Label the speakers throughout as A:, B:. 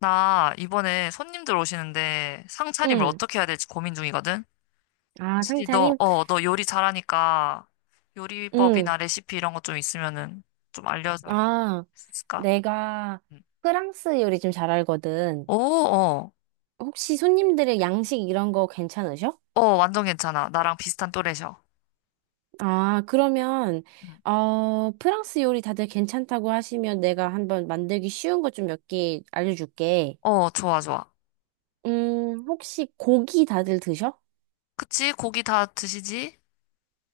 A: 나 이번에 손님들 오시는데 상차림을
B: 응.
A: 어떻게 해야 될지 고민 중이거든?
B: 아,
A: 혹시 너,
B: 상차림?
A: 어, 너 요리 잘하니까
B: 응.
A: 요리법이나 레시피 이런 것 좀 있으면은 좀 알려줄
B: 아,
A: 수 있을까?
B: 내가
A: 응.
B: 프랑스 요리 좀 잘 알거든.
A: 오, 어,
B: 혹시 손님들의 양식 이런 거 괜찮으셔?
A: 어, 완전 괜찮아. 나랑 비슷한 또래셔.
B: 아, 그러면,
A: 응.
B: 프랑스 요리 다들 괜찮다고 하시면 내가 한번 만들기 쉬운 것 좀 몇 개 알려줄게.
A: 어, 좋아, 좋아.
B: 혹시 고기 다들 드셔?
A: 그치? 고기 다 드시지?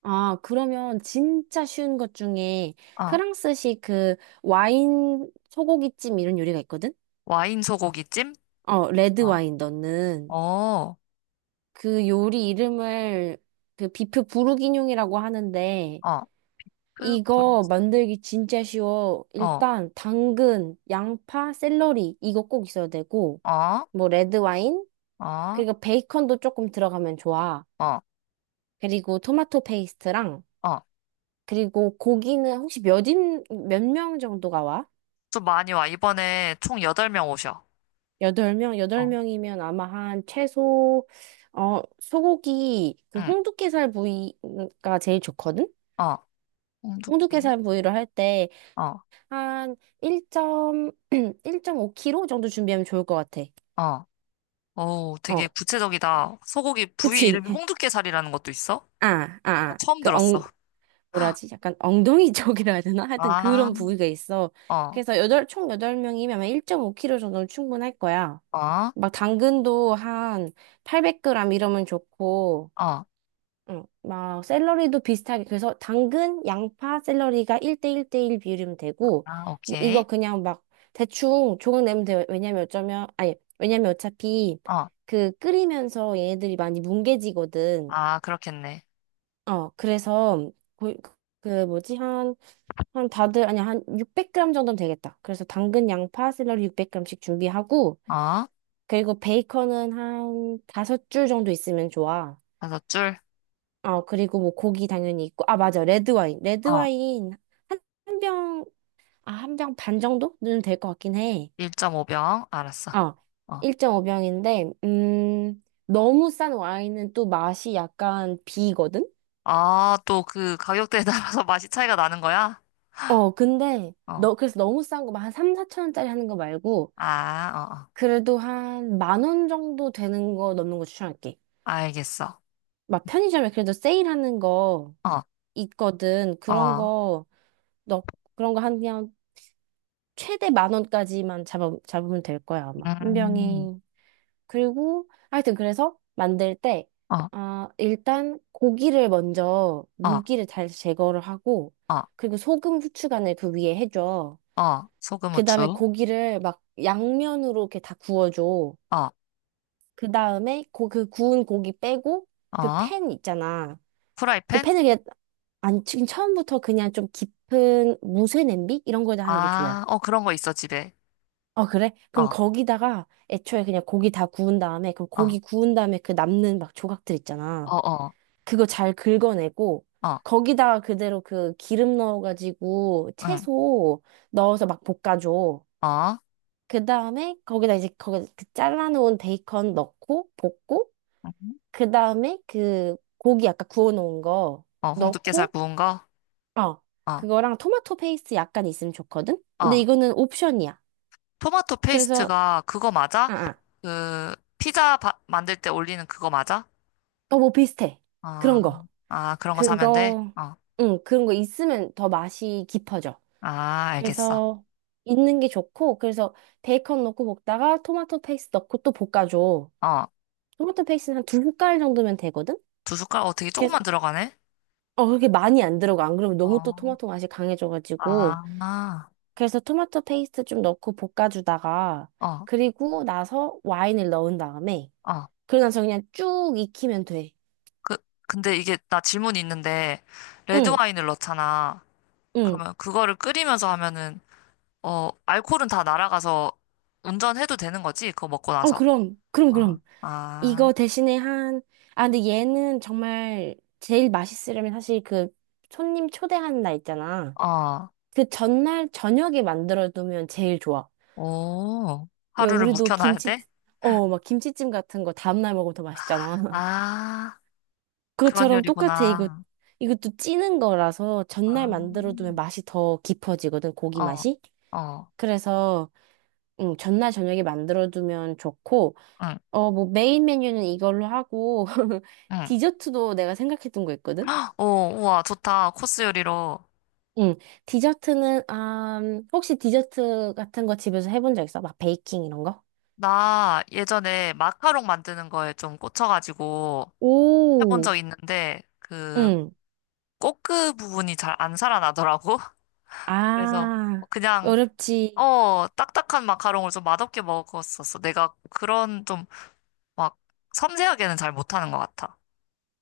B: 아, 그러면 진짜 쉬운 것 중에
A: 아,
B: 프랑스식 그 와인 소고기찜 이런 요리가 있거든?
A: 와인 소고기찜?
B: 어, 레드
A: 어,
B: 와인 넣는.
A: 어,
B: 그 요리 이름을 그 비프 부르기뇽이라고 하는데
A: 어, 그,
B: 이거
A: 브런치.
B: 만들기 진짜 쉬워.
A: 어,
B: 일단 당근, 양파, 샐러리 이거 꼭 있어야 되고
A: 어,
B: 뭐 레드 와인
A: 어,
B: 그리고 베이컨도 조금 들어가면 좋아.
A: 어,
B: 그리고 토마토 페이스트랑
A: 어.
B: 그리고 고기는 혹시 몇인 몇 명 정도가 와?
A: 좀 많이 와. 이번에 총 8명 오셔.
B: 여덟 명, 여덟
A: 어.
B: 명이면 아마 한 최소 소고기 그
A: 응,
B: 홍두깨살 부위가 제일 좋거든.
A: 어, 홍두깨.
B: 홍두깨살 부위로 할때
A: 어,
B: 한 1점, 1.5kg 정도 준비하면 좋을 것 같아.
A: 어. 오, 되게
B: 어,
A: 구체적이다. 소고기 부위
B: 그치?
A: 이름이 홍두깨살이라는 것도 있어?
B: 아, 아,
A: 나
B: 아.
A: 처음 들었어.
B: 뭐라지? 약간 엉덩이 쪽이라 해야 되나? 하여튼
A: 아,
B: 그런 부위가 있어.
A: 어,
B: 그래서 총 8명이면 1.5kg 정도는 충분할 거야.
A: 어, 어,
B: 막 당근도 한 800g 이러면 좋고,
A: 아,
B: 막 샐러리도 비슷하게 그래서 당근, 양파, 샐러리가 1대 1대 1 비율이면 되고 뭐 이거
A: 오케이.
B: 그냥 막 대충 조각 내면 돼요. 왜냐면 어쩌면 아니 왜냐면 어차피
A: 어,
B: 그 끓이면서 얘네들이 많이 뭉개지거든.
A: 아, 그렇겠네.
B: 어, 그래서 그, 그 뭐지 한 다들 아니 한 600g 정도면 되겠다. 그래서 당근, 양파, 샐러리 600g씩 준비하고
A: 어,
B: 그리고 베이컨은 한 다섯 줄 정도 있으면 좋아.
A: 다섯 줄.
B: 어, 그리고 뭐 고기 당연히 있고. 아, 맞아. 레드와인.
A: 어,
B: 레드와인 한, 한 병, 한 병 반 정도는 될 것 같긴 해.
A: 1.5병. 알았어.
B: 어,
A: 어,
B: 1.5병인데, 너무 싼 와인은 또 맛이 약간 비거든?
A: 아, 또 그 가격대에 따라서 맛이 차이가 나는 거야?
B: 어, 근데,
A: 어,
B: 그래서 너무 싼 거, 막한 3, 4천 원짜리 하는 거 말고,
A: 아, 어, 어.
B: 그래도 한 10,000원 정도 되는 거 넘는 거 추천할게.
A: 알겠어.
B: 막 편의점에 그래도 세일하는 거
A: 어,
B: 있거든. 그런
A: 어,
B: 거, 너, 그런 거 한 그냥 최대 10,000원까지만 잡으면 될 거야, 아마. 한
A: 음,
B: 병이. 그리고, 하여튼, 그래서 만들 때,
A: 어,
B: 아, 일단 고기를 먼저
A: 어,
B: 물기를 잘 제거를 하고,
A: 어,
B: 그리고 소금, 후추 간을 그 위에 해줘.
A: 어. 소금,
B: 그 다음에
A: 후추.
B: 고기를 막 양면으로 이렇게 다 구워줘.
A: 어
B: 그 다음에 그 구운 고기 빼고, 그
A: 어,
B: 팬 있잖아. 그
A: 프라이팬?
B: 팬을 그냥, 아니, 지금 처음부터 그냥 좀 깊은 무쇠 냄비? 이런 거에다 하는 게 좋아.
A: 아, 어, 그런 거 있어, 집에.
B: 어, 그래? 그럼
A: 어,
B: 거기다가 애초에 그냥 고기 다 구운 다음에, 그럼
A: 어,
B: 고기 구운 다음에 그 남는 막 조각들 있잖아.
A: 어, 어,
B: 그거 잘 긁어내고,
A: 어,
B: 거기다가 그대로 그 기름 넣어가지고
A: 응,
B: 채소 넣어서 막 볶아줘.
A: 어,
B: 그 다음에 거기다 이제 거기 그 잘라놓은 베이컨 넣고 볶고,
A: 응.
B: 그 다음에 그 고기 아까 구워놓은 거
A: 어, 홍두깨살
B: 넣고,
A: 구운 거?
B: 어,
A: 어,
B: 그거랑 토마토 페이스 약간 있으면 좋거든? 근데
A: 어.
B: 이거는 옵션이야.
A: 토마토
B: 그래서,
A: 페이스트가 그거 맞아?
B: 아, 아,
A: 그, 피자 만들 때 올리는 그거 맞아?
B: 뭐 비슷해.
A: 아,
B: 그런 거.
A: 아, 그런 거 사면 돼?
B: 그거,
A: 어,
B: 응, 그런 거 있으면 더 맛이 깊어져.
A: 아, 알겠어.
B: 그래서 있는 게 좋고, 그래서 베이컨 넣고 볶다가 토마토 페이스 넣고 또 볶아줘.
A: 어,
B: 토마토 페이스는 한 두 숟갈 정도면 되거든?
A: 두 숟갈? 어, 되게
B: 그래서,
A: 조금만 들어가네?
B: 어, 그렇게 많이 안 들어가. 안 그러면 너무 또
A: 어,
B: 토마토 맛이 강해져가지고.
A: 아, 아,
B: 그래서 토마토 페이스트 좀 넣고 볶아주다가,
A: 어,
B: 그리고 나서 와인을 넣은 다음에,
A: 어.
B: 그러고 나서 그냥 쭉 익히면 돼.
A: 그, 근데 이게, 나 질문이 있는데,
B: 응,
A: 레드와인을 넣잖아.
B: 응.
A: 그러면 그거를 끓이면서 하면은 어 알코올은 다 날아가서 운전해도 되는 거지? 그거 먹고
B: 어,
A: 나서.
B: 그럼, 그럼,
A: 아,
B: 그럼.
A: 아,
B: 이거 대신에 한, 아, 근데 얘는 정말 제일 맛있으려면 사실 그 손님 초대하는 날 있잖아.
A: 어,
B: 그 전날 저녁에 만들어두면 제일 좋아.
A: 오,
B: 왜
A: 하루를
B: 우리도
A: 묵혀놔야
B: 김치,
A: 돼?
B: 막 김치찜 같은 거 다음날 먹으면 더 맛있잖아.
A: 아, 그런
B: 그것처럼 똑같아. 이거,
A: 요리구나.
B: 이것도 찌는 거라서
A: 아,
B: 전날 만들어두면 맛이 더 깊어지거든, 고기
A: 어,
B: 맛이.
A: 어,
B: 그래서, 전날 저녁에 만들어두면 좋고,
A: 응,
B: 어, 뭐 메인 메뉴는 이걸로 하고,
A: 응.
B: 디저트도 내가 생각했던 거 있거든?
A: 오, 우와, 좋다. 코스 요리로.
B: 응. 디저트는, 아, 혹시 디저트 같은 거 집에서 해본 적 있어? 막 베이킹 이런 거?
A: 나 예전에 마카롱 만드는 거에 좀 꽂혀가지고 해본
B: 오,
A: 적 있는데 그
B: 응.
A: 꼬끄 부분이 잘 안 살아나더라고. 그래서
B: 아,
A: 그냥
B: 어렵지.
A: 어, 딱딱한 마카롱을 좀 맛없게 먹었었어. 내가 그런 좀 막 섬세하게는 잘 못하는 것 같아.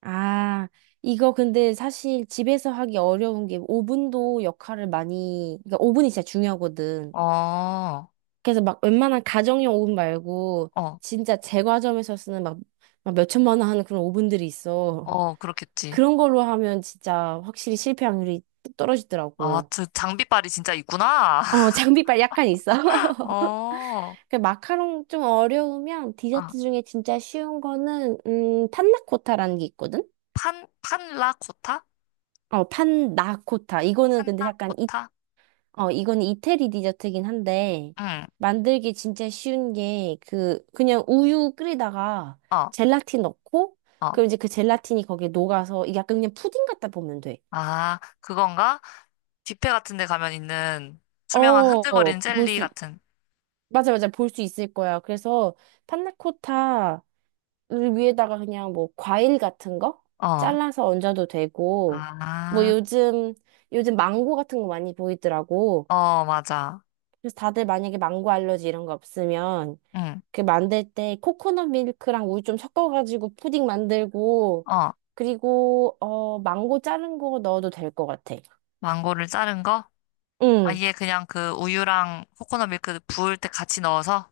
B: 아, 이거 근데 사실 집에서 하기 어려운 게 오븐도 역할을 많이, 그러니까 오븐이 진짜 중요하거든.
A: 어,
B: 그래서 막 웬만한 가정용 오븐 말고
A: 어,
B: 진짜 제과점에서 쓰는 막, 막 몇천만 원 하는 그런 오븐들이 있어.
A: 어, 그렇겠지.
B: 그런 걸로 하면 진짜 확실히 실패 확률이 뚝
A: 아,
B: 떨어지더라고.
A: 그 장비빨이 진짜 있구나.
B: 어, 장비빨 약간 있어.
A: 어,
B: 그 마카롱 좀 어려우면
A: 아,
B: 디저트 중에 진짜 쉬운 거는, 판나코타라는 게 있거든?
A: 판, 판라코타?
B: 어, 판나코타. 이거는 근데 약간, 이,
A: 판라코타?
B: 어, 이거는 이태리 디저트긴 한데,
A: 응,
B: 만들기 진짜 쉬운 게, 그, 그냥 우유 끓이다가
A: 어,
B: 젤라틴 넣고,
A: 어.
B: 그럼 이제 그 젤라틴이 거기에 녹아서, 이게 약간 그냥 푸딩 같다 보면 돼.
A: 아, 그건가? 뷔페 같은 데 가면 있는 투명한
B: 어,
A: 흔들거리는
B: 볼
A: 젤리
B: 수,
A: 같은,
B: 맞아, 맞아, 볼 수 있을 거야. 그래서, 판나코타, 위에다가 그냥 뭐 과일 같은 거
A: 어,
B: 잘라서 얹어도 되고 뭐
A: 아,
B: 요즘 망고 같은 거 많이 보이더라고.
A: 어, 맞아.
B: 그래서 다들 만약에 망고 알러지 이런 거 없으면
A: 응,
B: 그 만들 때 코코넛 밀크랑 우유 좀 섞어가지고 푸딩 만들고
A: 어,
B: 그리고 어 망고 자른 거 넣어도 될 것 같아.
A: 망고를 자른 거?
B: 응.
A: 아예 그냥 그 우유랑 코코넛 밀크 부을 때 같이 넣어서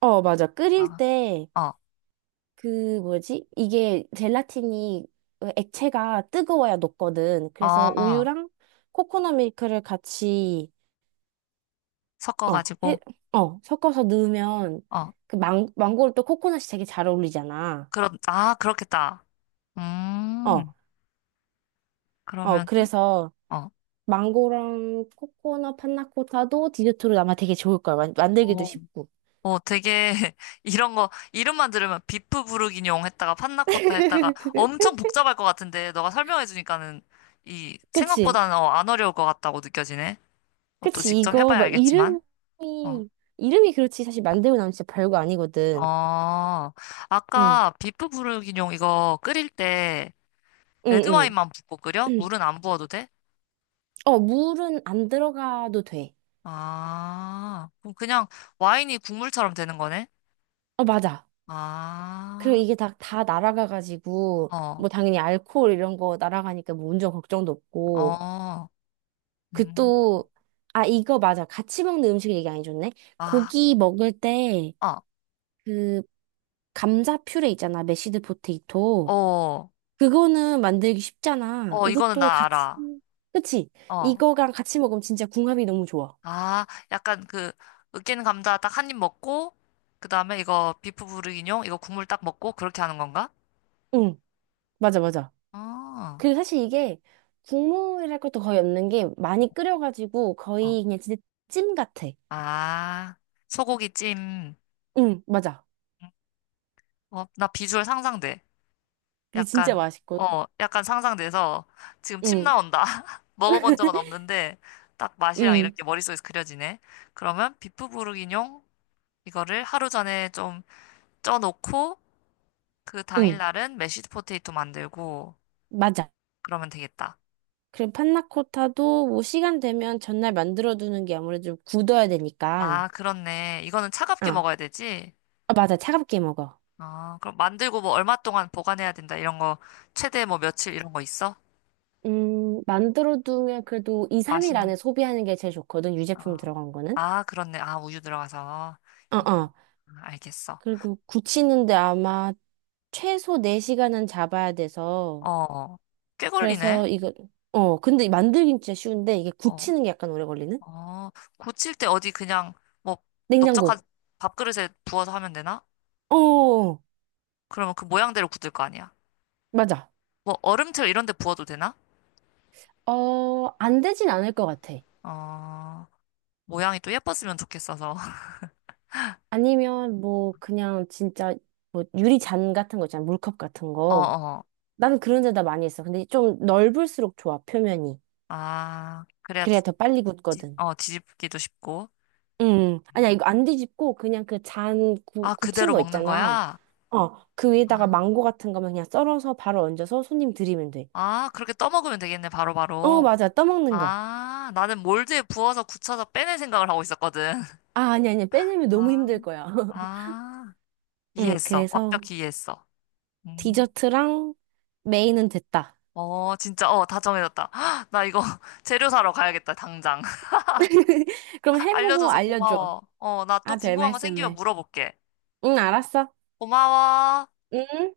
B: 어 맞아. 끓일
A: 어,
B: 때 그 뭐지? 이게 젤라틴이 액체가 뜨거워야 녹거든.
A: 어,
B: 그래서
A: 어,
B: 우유랑 코코넛 밀크를 같이 어, 해,
A: 섞어가지고
B: 섞어서 넣으면
A: 어,
B: 그 망고를 또 코코넛이 되게 잘 어울리잖아.
A: 그런 아 그렇겠다.
B: 어,
A: 음
B: 어,
A: 그러면은
B: 그래서
A: 어,
B: 망고랑 코코넛 판나코타도 디저트로 아마 되게 좋을 거야. 만들기도
A: 오,
B: 쉽고.
A: 오 되게 이런 거 이름만 들으면 비프 부르기뇽 했다가 판나코타 했다가 엄청 복잡할 것 같은데 너가 설명해주니까는 이
B: 그치?
A: 생각보다는 어, 안 어려울 것 같다고 느껴지네. 어, 또
B: 그치?
A: 직접
B: 이거
A: 해봐야
B: 막
A: 알겠지만
B: 이름이
A: 어,
B: 이름이 그렇지 사실 만들고 나면 진짜 별거 아니거든.
A: 어
B: 응,
A: 아까 비프 부르기뇽 이거 끓일 때
B: 응,
A: 레드와인만 붓고 끓여?
B: 응.
A: 물은 안 부어도 돼?
B: 어, 물은 안 들어가도 돼.
A: 아, 그럼 그냥 와인이 국물처럼 되는 거네?
B: 어, 맞아. 그리고
A: 아,
B: 이게 다 날아가가지고,
A: 어,
B: 뭐 당연히 알코올 이런 거 날아가니까 뭐 운전 걱정도 없고.
A: 어,
B: 그
A: 음,
B: 또, 아, 이거 맞아. 같이 먹는 음식 얘기 안 해줬네.
A: 아,
B: 고기 먹을 때,
A: 어,
B: 그, 감자 퓨레 있잖아. 메시드 포테이토.
A: 어,
B: 그거는 만들기 쉽잖아.
A: 어, 이거는
B: 이것도
A: 나
B: 같이,
A: 알아.
B: 그치?
A: 어,
B: 이거랑 같이 먹으면 진짜 궁합이 너무 좋아.
A: 아, 약간 그, 으깬 감자 딱 한 입 먹고, 그 다음에 이거 비프 부르기뇽, 이거 국물 딱 먹고, 그렇게 하는 건가?
B: 응, 맞아, 맞아.
A: 어, 어,
B: 그 사실 이게 국물이랄 것도 거의 없는 게 많이 끓여가지고
A: 어.
B: 거의 그냥 진짜 찜 같아.
A: 아, 소고기 찜.
B: 응, 맞아.
A: 어, 나 비주얼 상상돼.
B: 그게 진짜
A: 약간,
B: 맛있고.
A: 어, 약간 상상돼서 지금 침
B: 응,
A: 나온다. 먹어본 적은 없는데 딱 맛이랑 이런
B: 응,
A: 게 머릿속에서 그려지네. 그러면 비프 부르기뇽 이거를 하루 전에 좀 쪄놓고 그
B: 응,
A: 당일날은 메쉬드 포테이토 만들고
B: 맞아.
A: 그러면 되겠다.
B: 그리고 판나코타도 뭐 시간 되면 전날 만들어두는 게 아무래도 좀 굳어야 되니까.
A: 아, 그렇네. 이거는 차갑게
B: 아,
A: 먹어야 되지?
B: 아, 맞아. 차갑게 먹어.
A: 아, 그럼 만들고 뭐 얼마 동안 보관해야 된다. 이런 거 최대 뭐 며칠 이런 거 있어?
B: 만들어두면 그래도 2, 3일
A: 맛있는.
B: 안에 소비하는 게 제일 좋거든. 유제품
A: 아,
B: 들어간 거는.
A: 아, 그렇네. 아, 우유 들어가서.
B: 어,
A: 이-
B: 어.
A: 아, 알겠어.
B: 그리고 굳히는데 아마 최소 4시간은 잡아야 돼서.
A: 어, 꽤 걸리네.
B: 그래서 이거, 어, 근데 만들긴 진짜 쉬운데 이게
A: 어,
B: 굳히는 게 약간 오래 걸리는?
A: 어, 고칠 때 어디 그냥 뭐 넓적한
B: 냉장고.
A: 밥그릇에 부어서 하면 되나?
B: 어,
A: 그러면 그 모양대로 굳을 거 아니야.
B: 맞아.
A: 뭐 얼음틀 이런 데 부어도 되나?
B: 어, 안 되진 않을 것 같아.
A: 어, 모양이 또 예뻤으면 좋겠어서.
B: 아니면 뭐 그냥 진짜 뭐 유리잔 같은 거 있잖아. 물컵 같은
A: 어,
B: 거.
A: 어.
B: 나는 그런 데다 많이 했어. 근데 좀 넓을수록 좋아, 표면이.
A: 아, 그래야
B: 그래야 더 빨리 굳거든.
A: 뒤집기도 쉽고.
B: 아니야, 이거 안 뒤집고 그냥 그 잔
A: 아,
B: 굳힌
A: 그대로
B: 거
A: 먹는
B: 있잖아.
A: 거야?
B: 어, 그 위에다가
A: 아,
B: 망고 같은 거면 그냥 썰어서 바로 얹어서 손님 드리면 돼.
A: 아, 그렇게 떠먹으면 되겠네,
B: 어,
A: 바로바로.
B: 맞아. 떠먹는 거.
A: 아, 나는 몰드에 부어서 굳혀서 빼낼 생각을 하고 있었거든.
B: 아, 아니, 아니, 빼내면 너무
A: 아,
B: 힘들 거야.
A: 아,
B: 응,
A: 이해했어.
B: 그래서
A: 완벽히 이해했어. 음.
B: 디저트랑 메인은 됐다.
A: 어, 진짜, 어, 다 정해졌다. 나 이거 재료 사러 가야겠다, 당장.
B: 그럼 해보고
A: 알려줘서
B: 알려줘.
A: 고마워. 어, 나 또
B: 아, 별
A: 궁금한 거 생기면
B: 말씀을.
A: 물어볼게.
B: 응, 알았어.
A: 고마워.
B: 응.